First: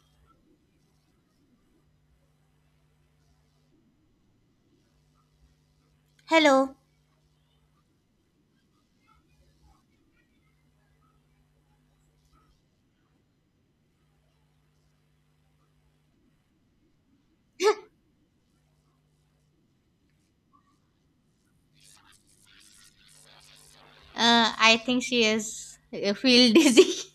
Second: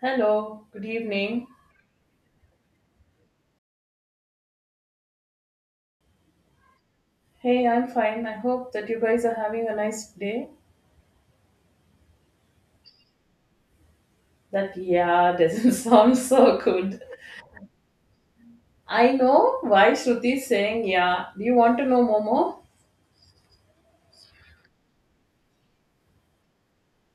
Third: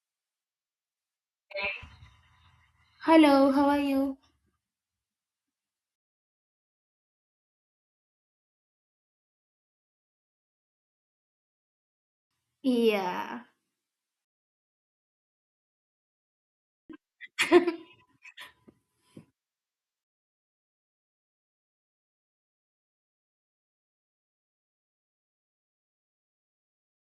Hello, good evening. Hello, how are you? Hello. Hey, I'm fine. I hope that you guys are having a nice day. Yeah. That yeah doesn't sound so good. I know why Shruti is saying yeah. Do you want to know Momo? I think she is feel dizzy.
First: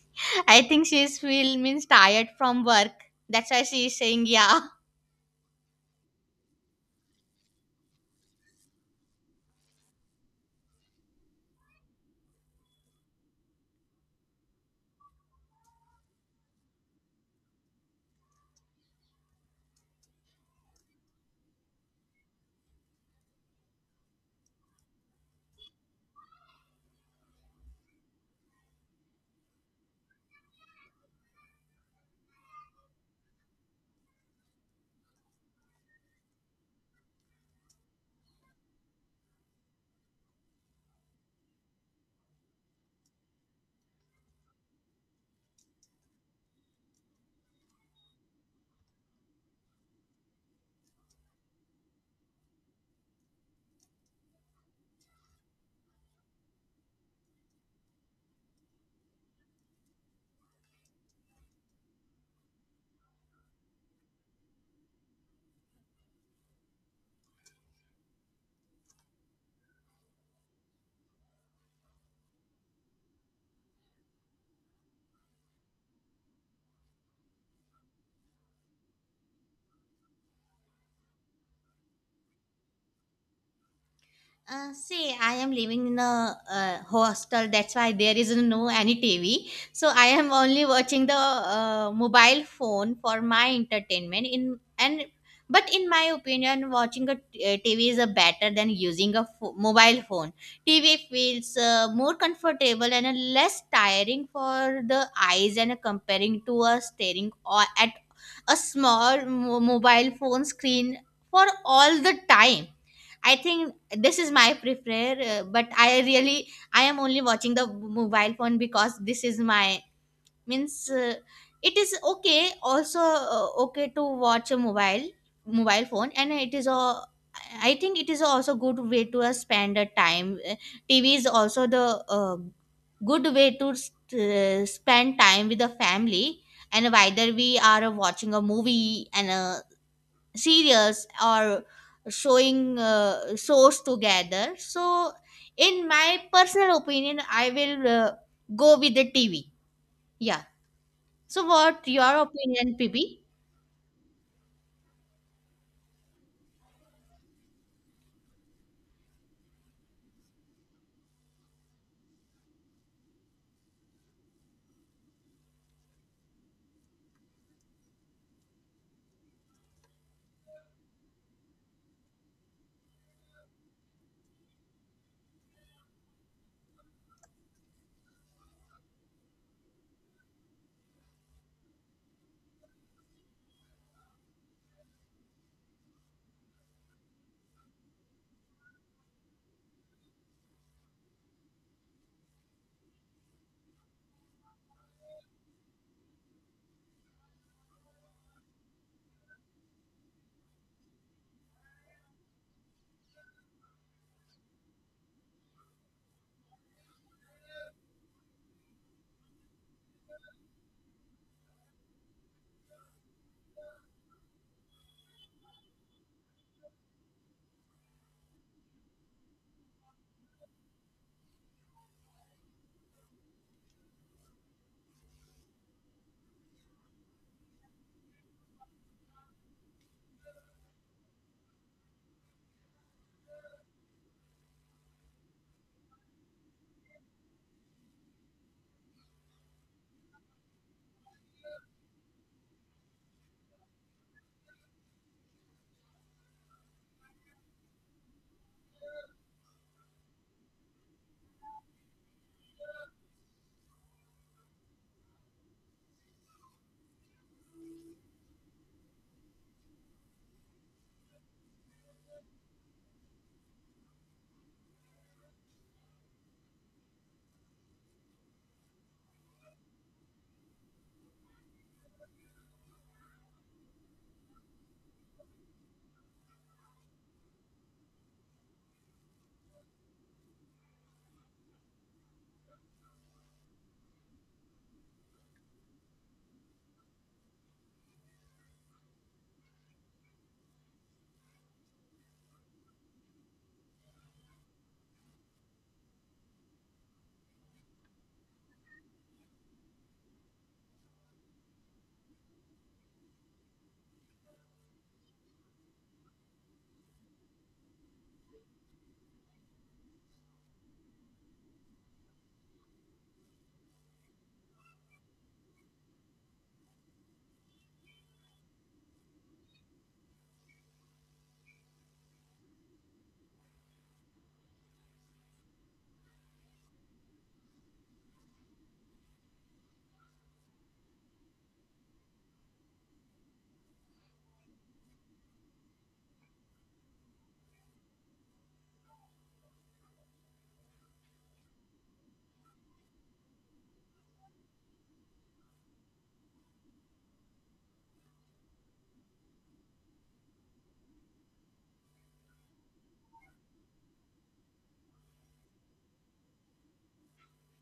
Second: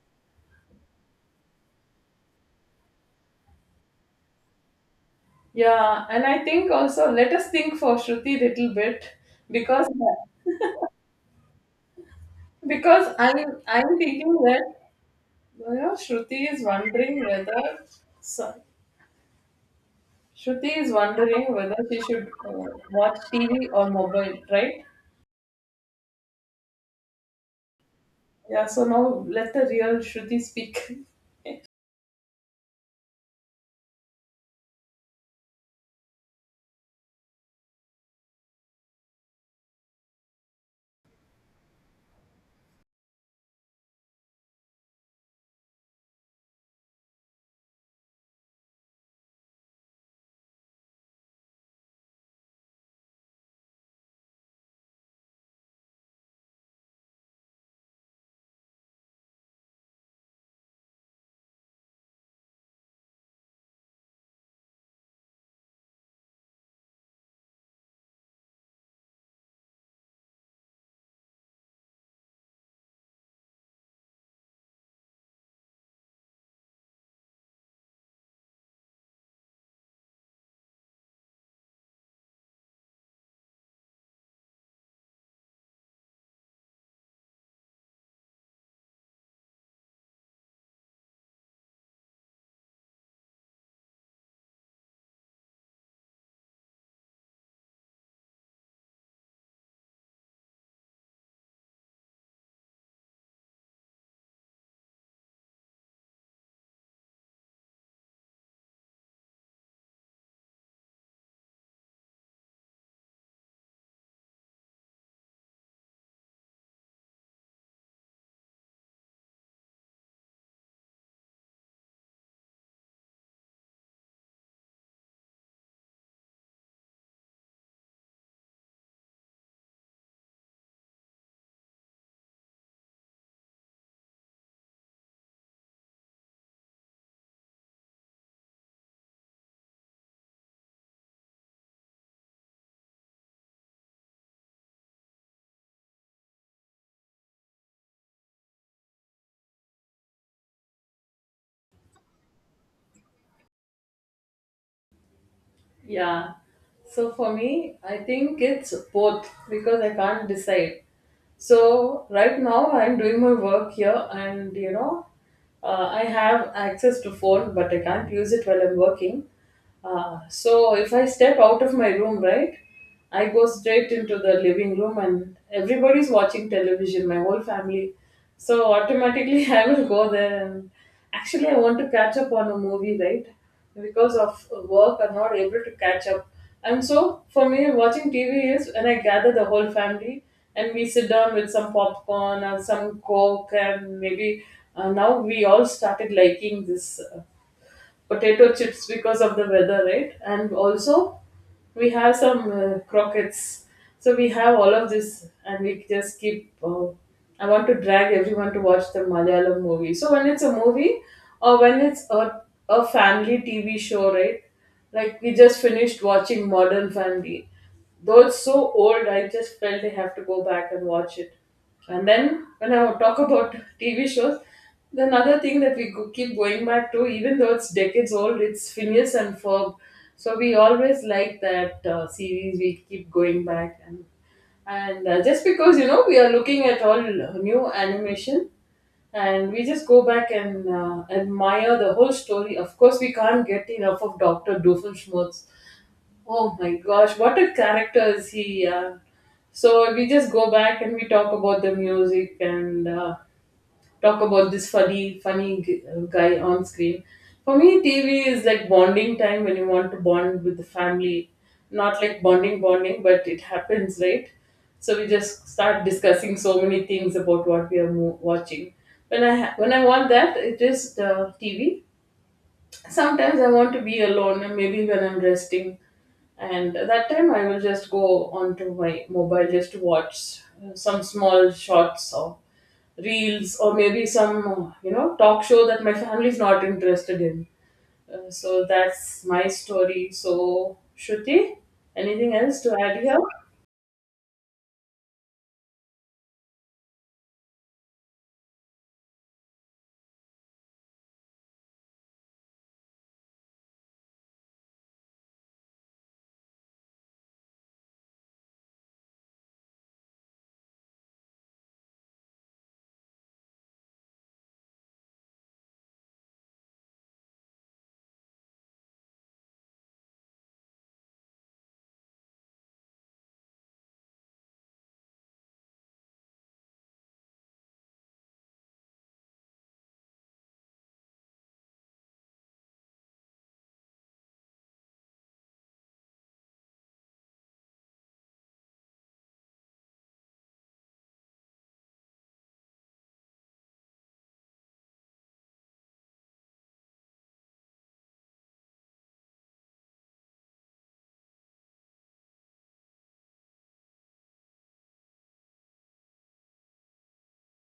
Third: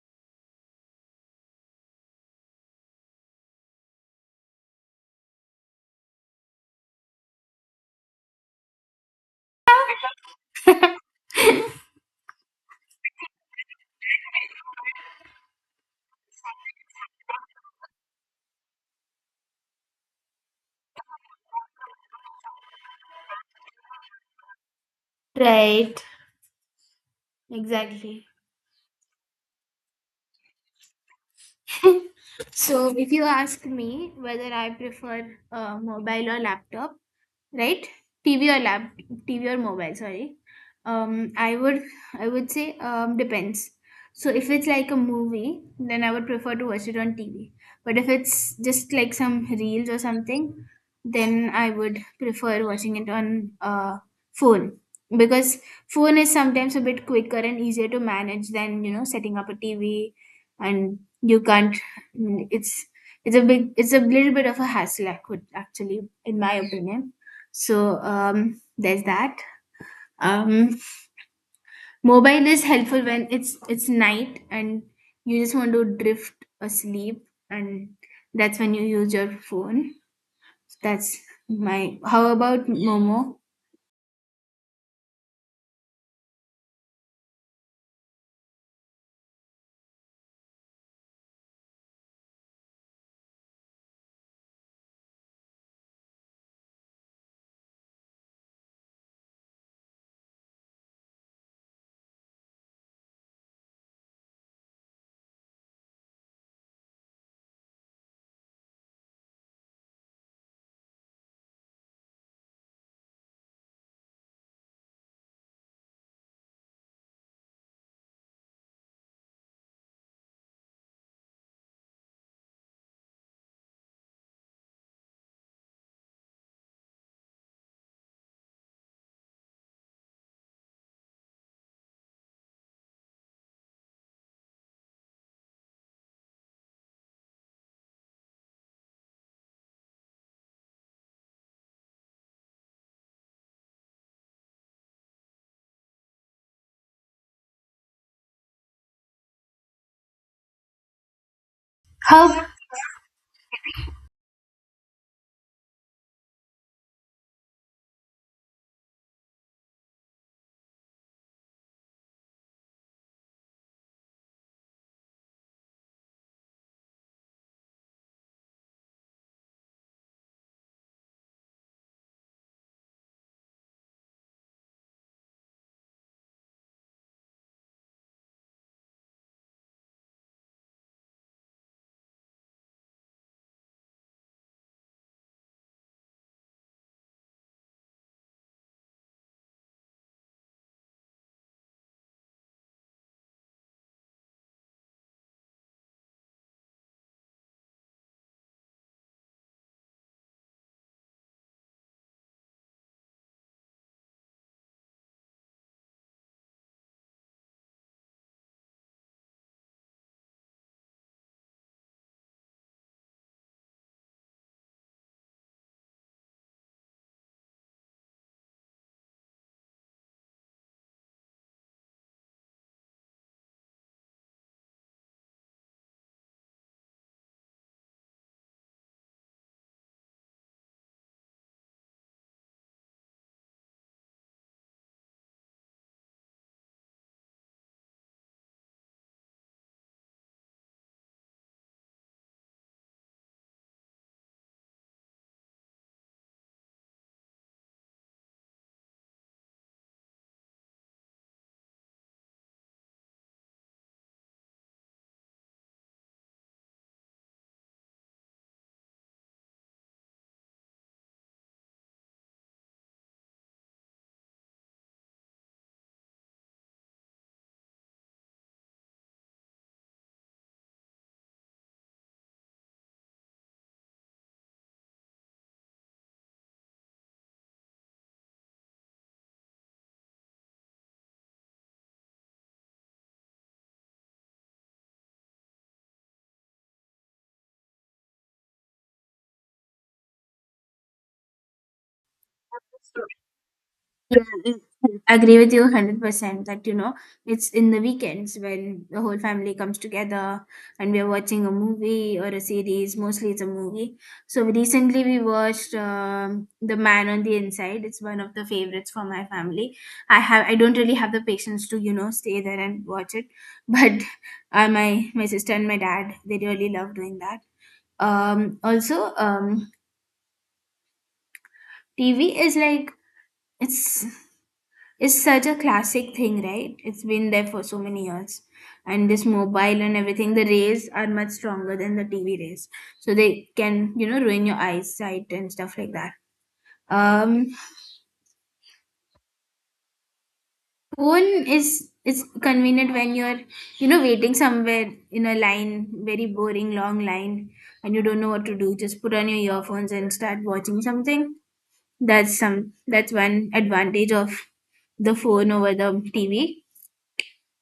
I think she is feel means tired from work. That's why she is saying yeah. Yeah, and I think also let us think for Shruti little bit because because I'm thinking that you know Shruti is wondering whether so, Shruti is wondering whether she should watch TV or mobile, right? Right, exactly. Yeah, so now let the real Shruti speak. So, if you ask me whether I prefer a mobile or laptop, right, tv or lap tv or mobile, sorry, um i would I would say, depends. So if it's like a movie, then I would prefer to watch it on tv, but if it's just like some reels or something, then I would prefer watching it on phone, because phone is sometimes a bit quicker and easier to manage than setting up a tv. And you can't, mm, it's it's a big, it's a little bit of a hassle, actually, in my opinion. So there's that. um, Mobile is helpful when it's night and you just want to drift asleep, and that's when you use your phone. That's my— how about momo? See, I am living in a hostel. That's why there is no any TV. So I am only watching the mobile phone for my entertainment. In and But in my opinion, watching TV is a better than using a mobile phone. TV feels more comfortable and less tiring for the eyes, and comparing to a staring or at a small mobile phone screen for all the time. I think this is my prefer, but I am only watching the mobile phone because this is my means it is okay also, okay to watch a mobile phone. And it is a, I think it is also good way to spend the time. TV is also the good way to spend time with the family, and whether we are watching a movie and serials or showing shows together. So in my personal opinion I will go with the TV, yeah. So what your How? opinion, PB? Yeah. So for me, I think it's both because I can't decide. So right now I'm doing my work here and you know I have access to phone but I can't use it while I'm working. So if I step out of my room, right, I go straight into the living room and everybody's watching television, my whole family. So automatically I will go there and actually I want to catch up on a movie, right? Because of work are not able to catch up, and so for me watching tv is when I gather the whole family, and we sit down with some popcorn and some coke and maybe now we all started liking this potato chips because of the weather, right? And also, we have some croquettes. So we have all of this, and we just keep. I want to drag everyone to watch the Malayalam movie. So when it's a movie, or when it's a family TV show, right? Like we just finished watching Modern Family. Though it's so old, I just felt I have to go back and watch it. And then when I talk about TV shows, the another thing that keep going back to, even though it's decades old, it's Phineas and Ferb. So we always like that series. We keep going back, and just because you know we are looking at all new animation, and we just go back and admire the whole story. Of course, we can't get enough of Doctor Doofenshmirtz. Oh my gosh, what a character is he! So we just go back and we talk about the music and talk about this funny, funny guy on screen. For me, TV is like bonding time when you want to bond with the family, not like bonding bonding, but it happens, right? So we just start discussing so many things about what we are watching. When when I want that, it is the TV. Sometimes I want to be alone, and maybe when I'm resting, and at that time I will just go onto my mobile just to watch some small shots or reels, or maybe some you know talk show that my family is not interested in. So that's my story. So Shruti, anything else to add here? Yeah, it- agree with you 100% that you know it's in the weekends when the whole family comes together and we're watching a movie or a series, mostly it's a movie. So recently we watched The Man on the Inside. It's one of the favorites for my family. I don't really have the patience to, you know, stay there and watch it, but my sister and my dad, they really love doing that. Also, tv is like, it's— it's such a classic thing, right? It's been there for so many years. And this mobile and everything, the rays are much stronger than the TV rays. So they can, you know, ruin your eyesight and stuff like that. Um, Phone is, it's convenient when you're, you know, waiting somewhere in a line, very boring, long line, and you don't know what to do. Just put on your earphones and start watching something. That's some, that's one advantage of the phone over the TV.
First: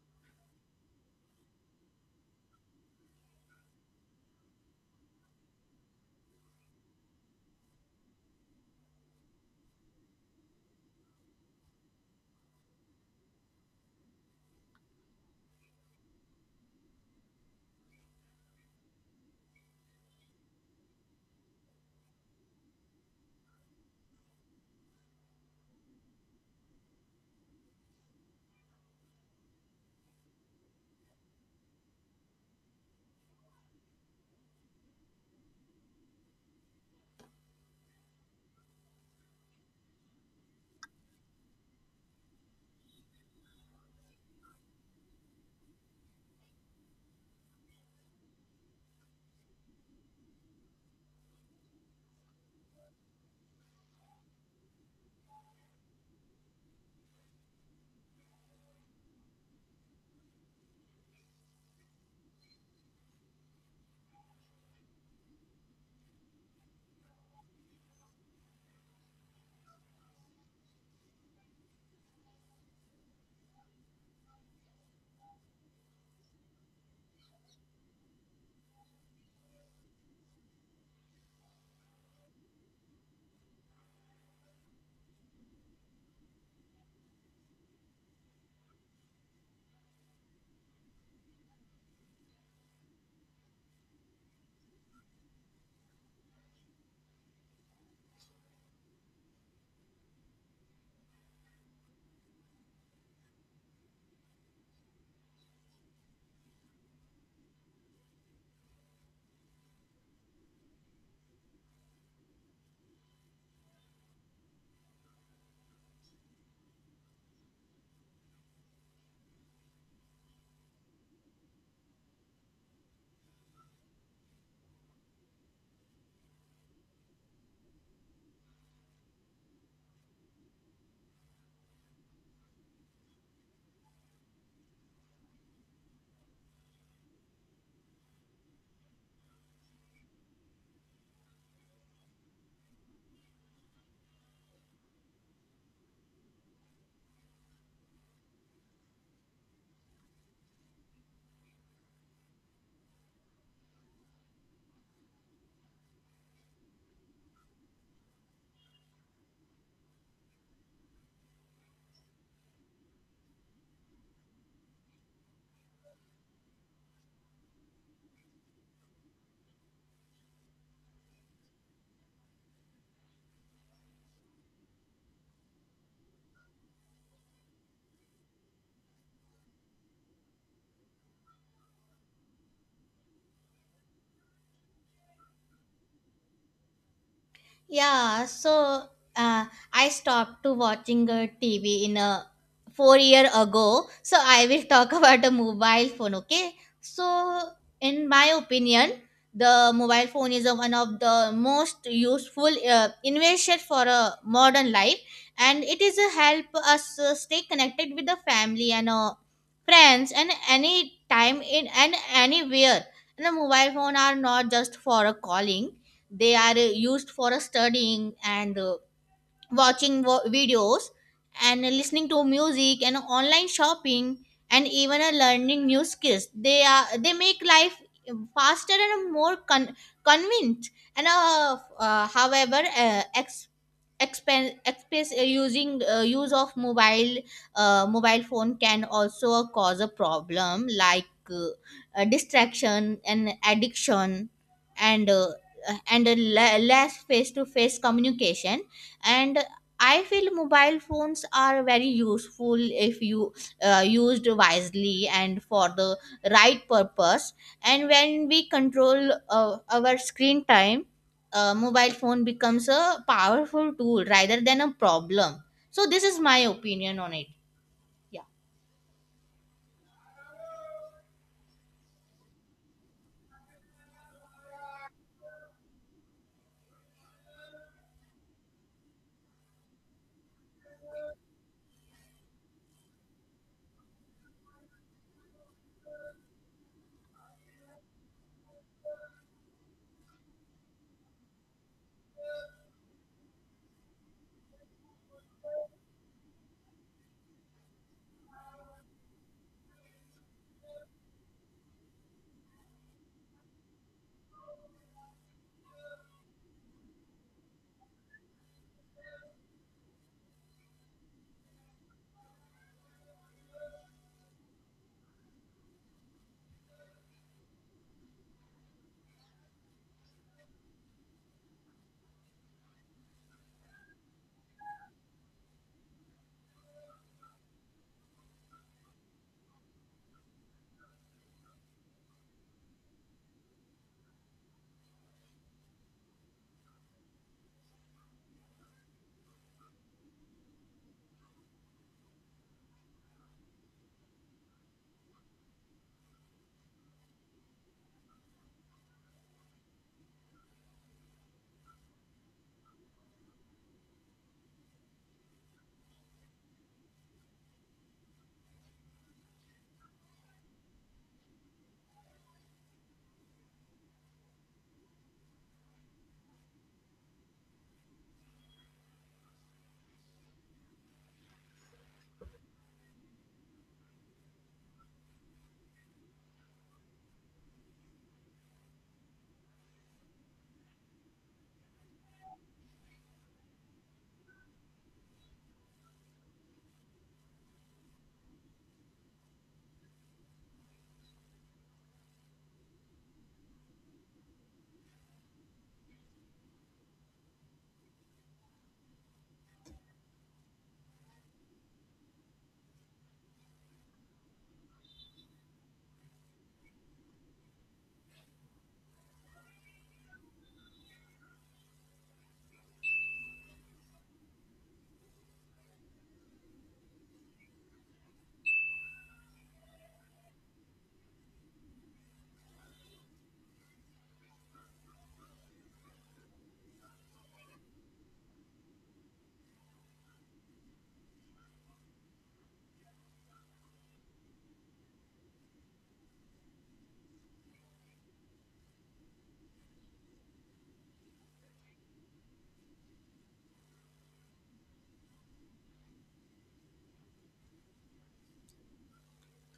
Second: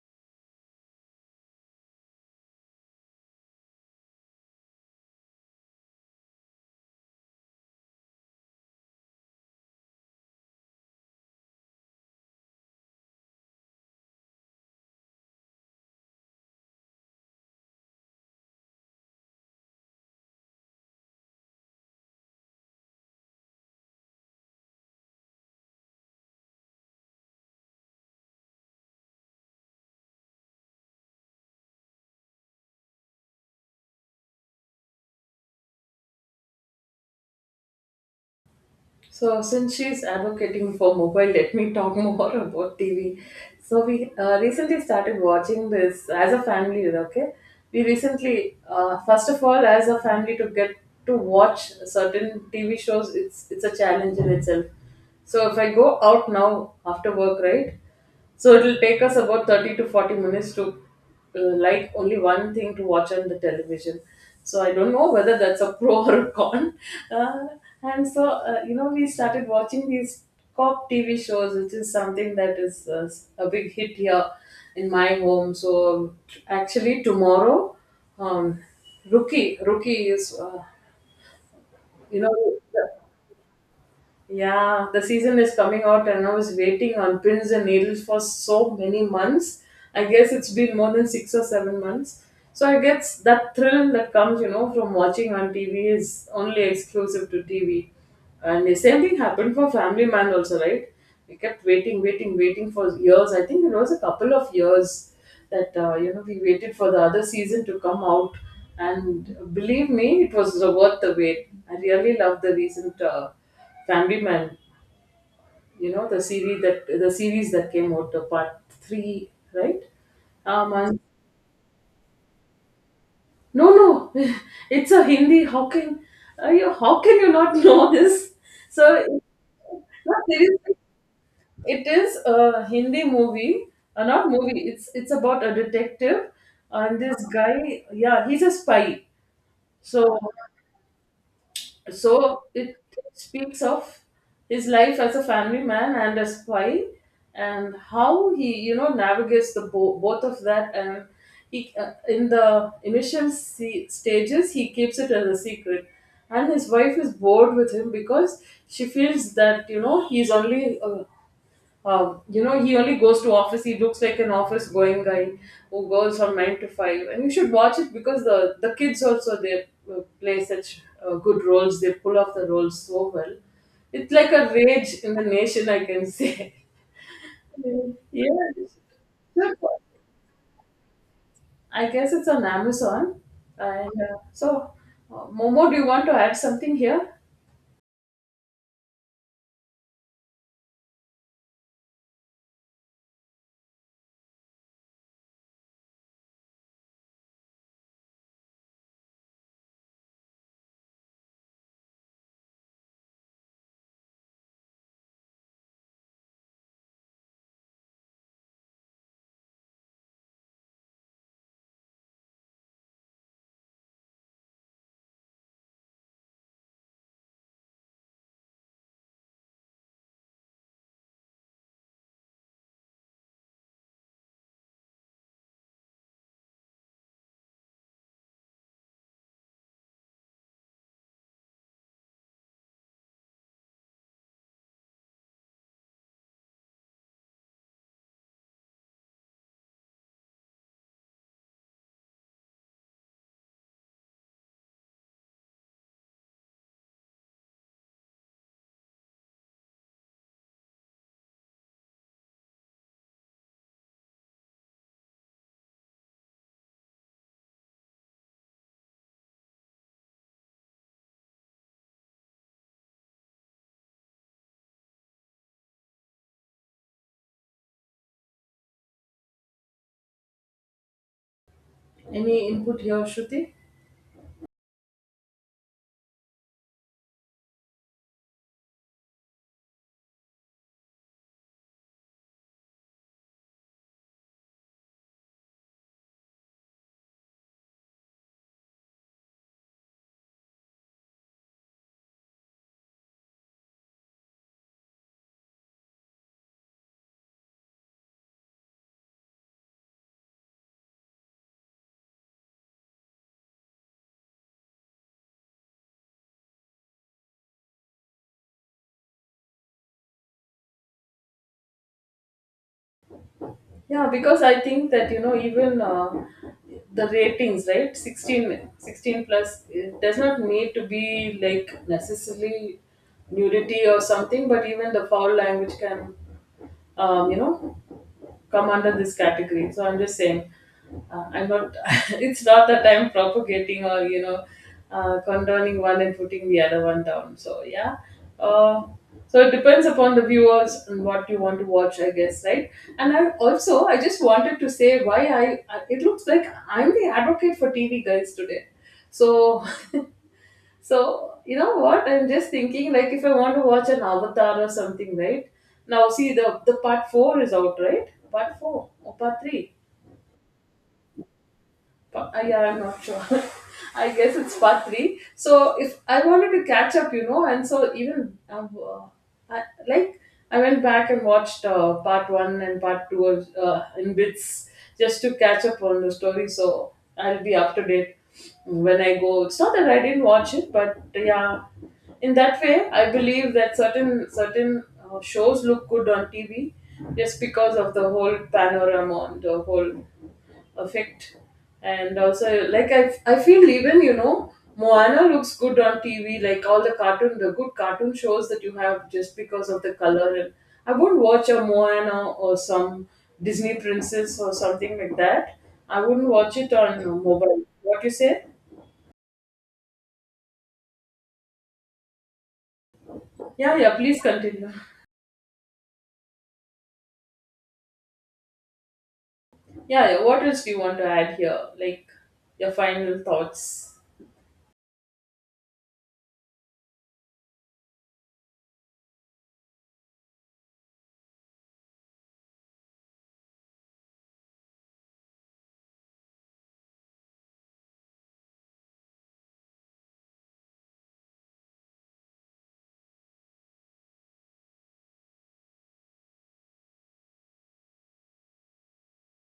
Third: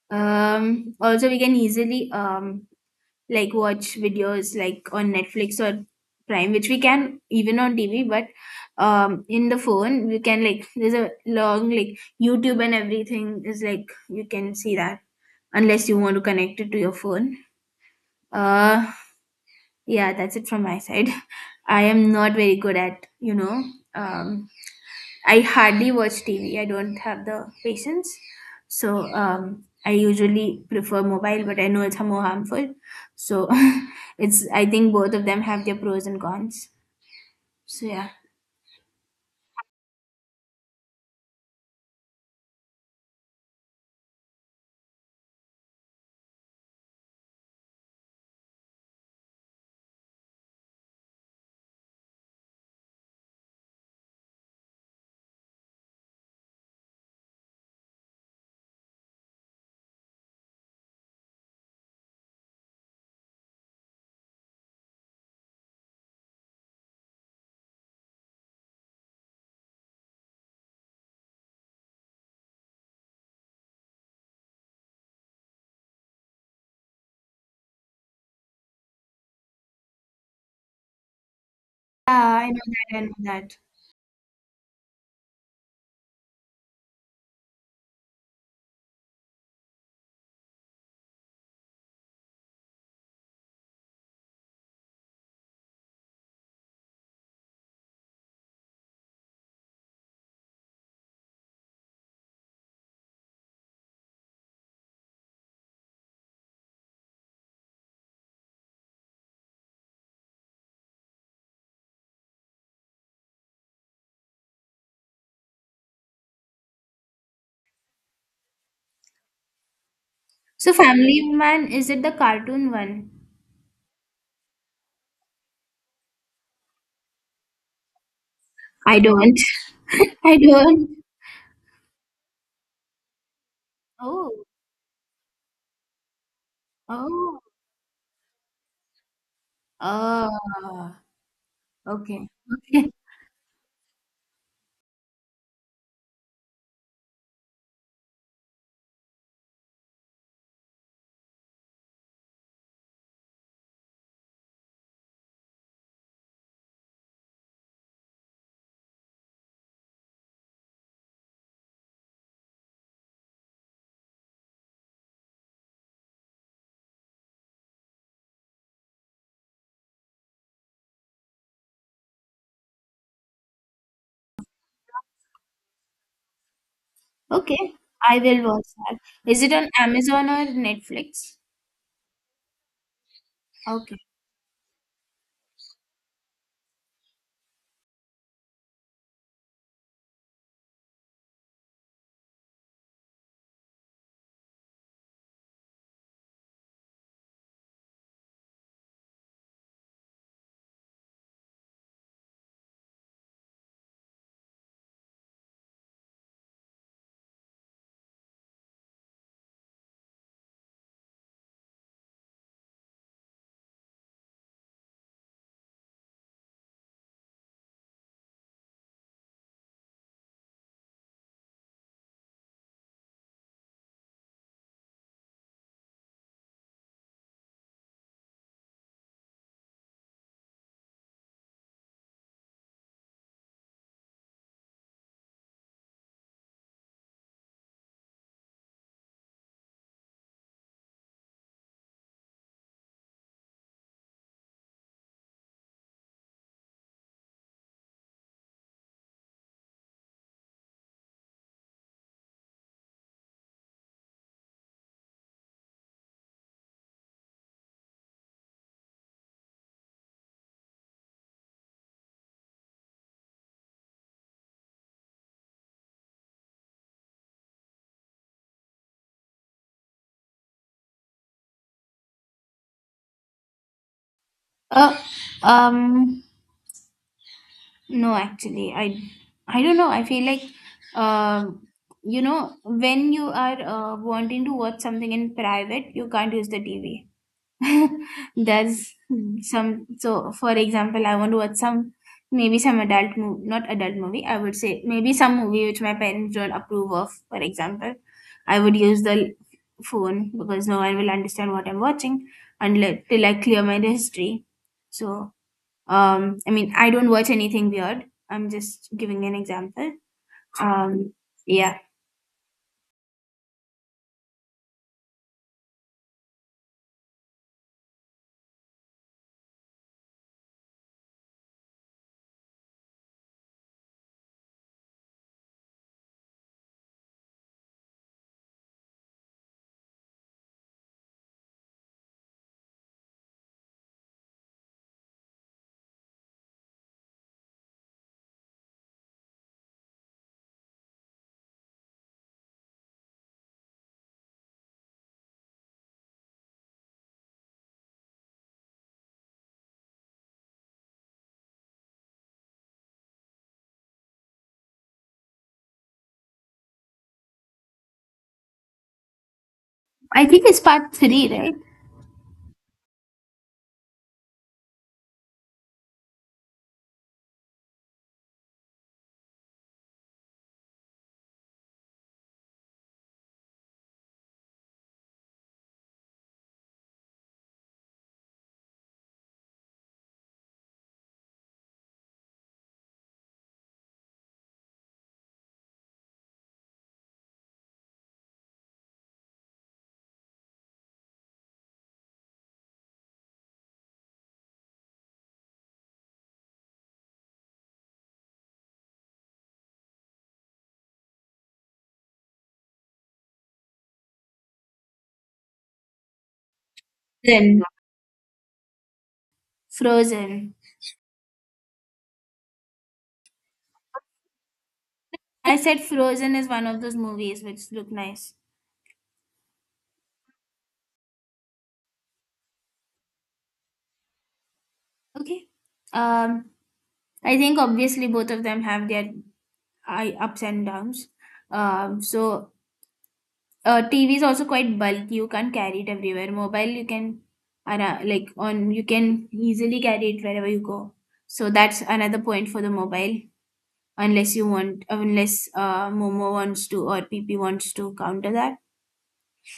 Also, we can easily like watch videos, like on Netflix or Prime, which we can even on TV, but in the phone we can like there's a long, like YouTube and everything, is like you can see that unless you want to connect it to your phone. Uh, yeah, that's it from my side. I am not very good at um I hardly watch TV. I don't have the patience. So I usually prefer mobile, but I know it's more harmful. So it's— I think both of them have their pros and cons. So yeah. So, since she's advocating for mobile, let me talk more about TV. So, we recently started watching this as a family, okay? We recently, first of all, as a family, to get to watch certain TV shows, it's a challenge in itself. So, if I go out now after work, right? So, it'll take us about 30 to 40 minutes to like only one thing to watch on the television. So I don't know whether that's a pro or a con. Uh, and so, you know, we started watching these cop TV shows, which is something that is a big hit here in my home. So actually, tomorrow, um, Rookie, Rookie is, Yeah, you know, I know that. I the- know that. yeah, the season is coming out, and I was waiting on pins and needles for so many months. I guess it's been more than 6 or 7 months. So I guess that thrill that comes, you know, from watching on TV is only exclusive to TV. And the same thing happened for Family Man also, right? We kept waiting, waiting, waiting for years. I think it was a couple of years that you know we waited for the other season to come out. And believe me, it was worth the wait. I really love the recent. Family Man, you know the series that came out, the part three, right? So And- Family Man, is it the cartoon one? no, no, it's a Hindi. How can are you? How can you not know this? I So, don't. no, I seriously, don't. it is a Hindi movie, not Oh. movie. It's about a detective and this Oh. guy. Yeah, he's a spy. So Oh. Okay. So it Okay. speaks of his life as a family man and a spy, and how he you know navigates the both of that. And he in the stages he keeps it as a secret, and his wife is bored with him because she feels that you know he's only you know, he only goes to office. He looks like an office-going guy who goes from 9 to 5. And you should watch it because the kids also they play such good roles. They pull off the roles so well. It's like a rage in the nation, I can say. Okay. I will watch Yeah, that. Is it on Amazon or Netflix? I guess it's on Amazon. And Okay. so, Momo, do you want to add something here? Yeah, so uh, I stopped to watching a TV in a 4 years ago. So I will talk about the mobile phone. Okay, so in my opinion, the mobile phone is a, one of the most useful invention for a modern life, and it is a help us stay connected with the family and friends and any time in and anywhere. And the mobile phone are not just for a calling, they are used for studying and watching videos and listening to music and online shopping and even learning new skills. They are, they make life faster and more convenient. And however ex- expense express using use of mobile phone can also cause a problem like uh, distraction and addiction, and less face to face communication. And I feel mobile phones are very useful if you used wisely and for the right purpose, and when we control our screen time, mobile phone becomes a powerful tool rather than a problem. So this is my opinion on it. Yeah. Any input here, Shruti? Uh, um, no, actually, I don't know. I feel like, um, you know, when you are wanting to watch something in private, you can't use the TV. There's some. So, for example, I want to watch some, maybe some adult movie, not adult movie. I would say maybe some movie which my parents don't approve of. For example, I would use the phone because no one will understand what I'm watching unless till I clear my history. So I mean, I don't watch anything weird. I'm just giving an example. Um, yeah, Yeah, because I think that you know even the ratings, right? 16, 16 plus it does not need to be like necessarily nudity or something, but even the foul language can, you know, come under this category. So I'm just saying, I'm not. It's not that I'm propagating or you know, condoning one and putting the other one down. So yeah. Uh, so it depends upon the viewers and what you want to watch, I guess, right? And I also I just wanted to say why I it looks like I'm the advocate for TV guys today. So So, you know what? I'm just thinking like if I want to watch an Avatar or something, right? Now see the part four is out, right? Part four or part three. I think it's part three, right? Yeah, I'm not sure. I guess it's part three. So if I wanted to catch up, you know, and so even I, like I went back and watched part one and part two of, in bits just to catch up on the story. So I'll be up to date when I go. It's not that I didn't watch it, but yeah, in that way, I believe that certain shows look good on TV just because of the whole panorama and the whole effect. And also like I feel even you know moana looks good on tv, like all the cartoon the good cartoon shows that you have just because of the color, and I wouldn't watch a moana or some disney princess or something like that. I wouldn't watch it on Then mobile. What you say? Frozen. Yeah, yeah, please continue. I said Frozen is one of those movies which look nice. Yeah, yeah, what else do you want to add here like your final thoughts? Okay. Um, I think obviously both of them have their ups and downs. So TV is also quite bulky. You can't carry it everywhere. Mobile, you can, like on— you can easily carry it wherever you go. So that's another point for the mobile. Unless you want— unless momo wants to or pp wants to counter that.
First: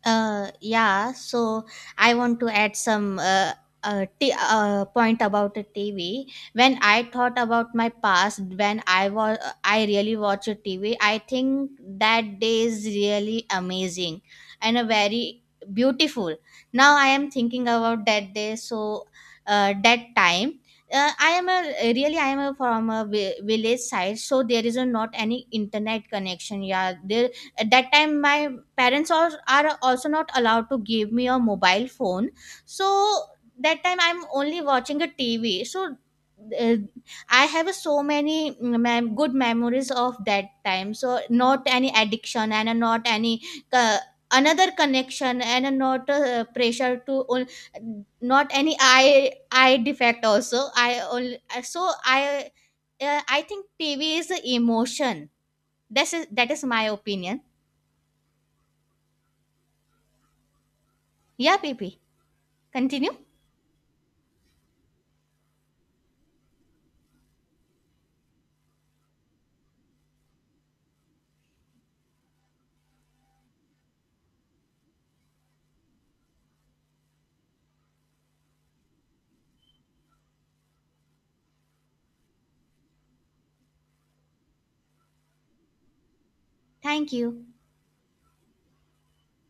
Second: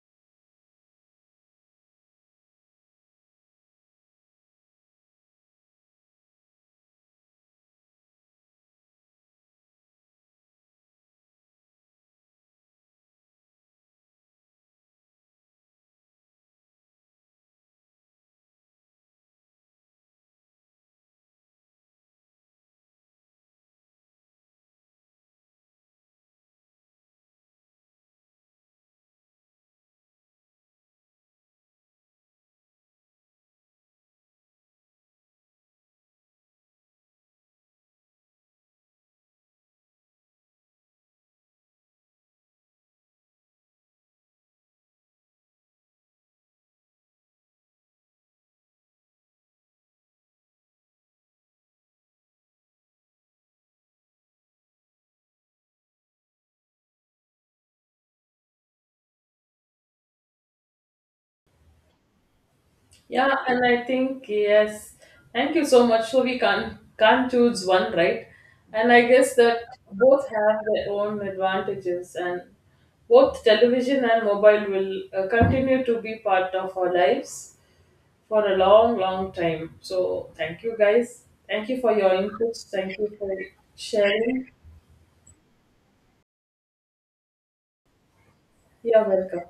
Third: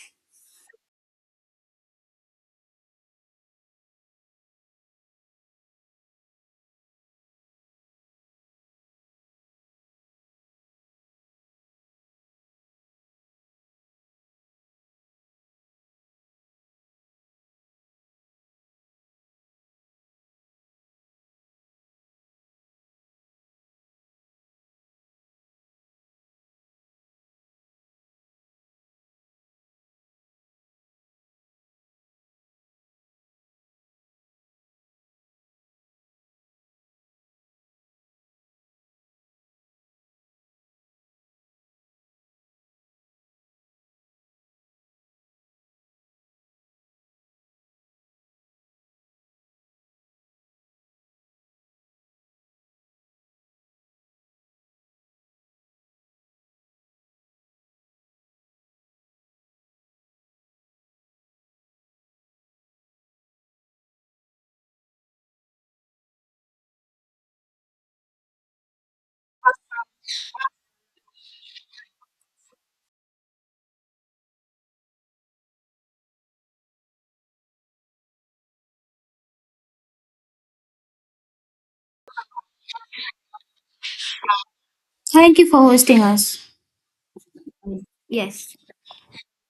Yeah, so I want to add some point about the TV. When I thought about my past, when I was I really watch a TV, I think that day is really amazing and a very beautiful. Now I am thinking about that day, so that time. I am a really, I am a, from a village side, so there is a, not any internet connection. Yeah, there at that time my parents are also not allowed to give me a mobile phone. So that time I'm only watching a TV. So uh, I have so many good memories of that time. So not any addiction, and not any uh, another connection, and not pressure to not any eye defect also I only. So I, I think TV is a emotion. That's is, that is my opinion. Yeah, PP, continue. Yeah, and I think yes. Thank you so much. So we can't choose one, right? And I guess that both have their own advantages, and both television and mobile will continue to be part of our lives for a long, long time. So thank you, guys. Thank you for your inputs. Thank you for sharing. Thank you for hosting us. Thank you. Yes. You're welcome.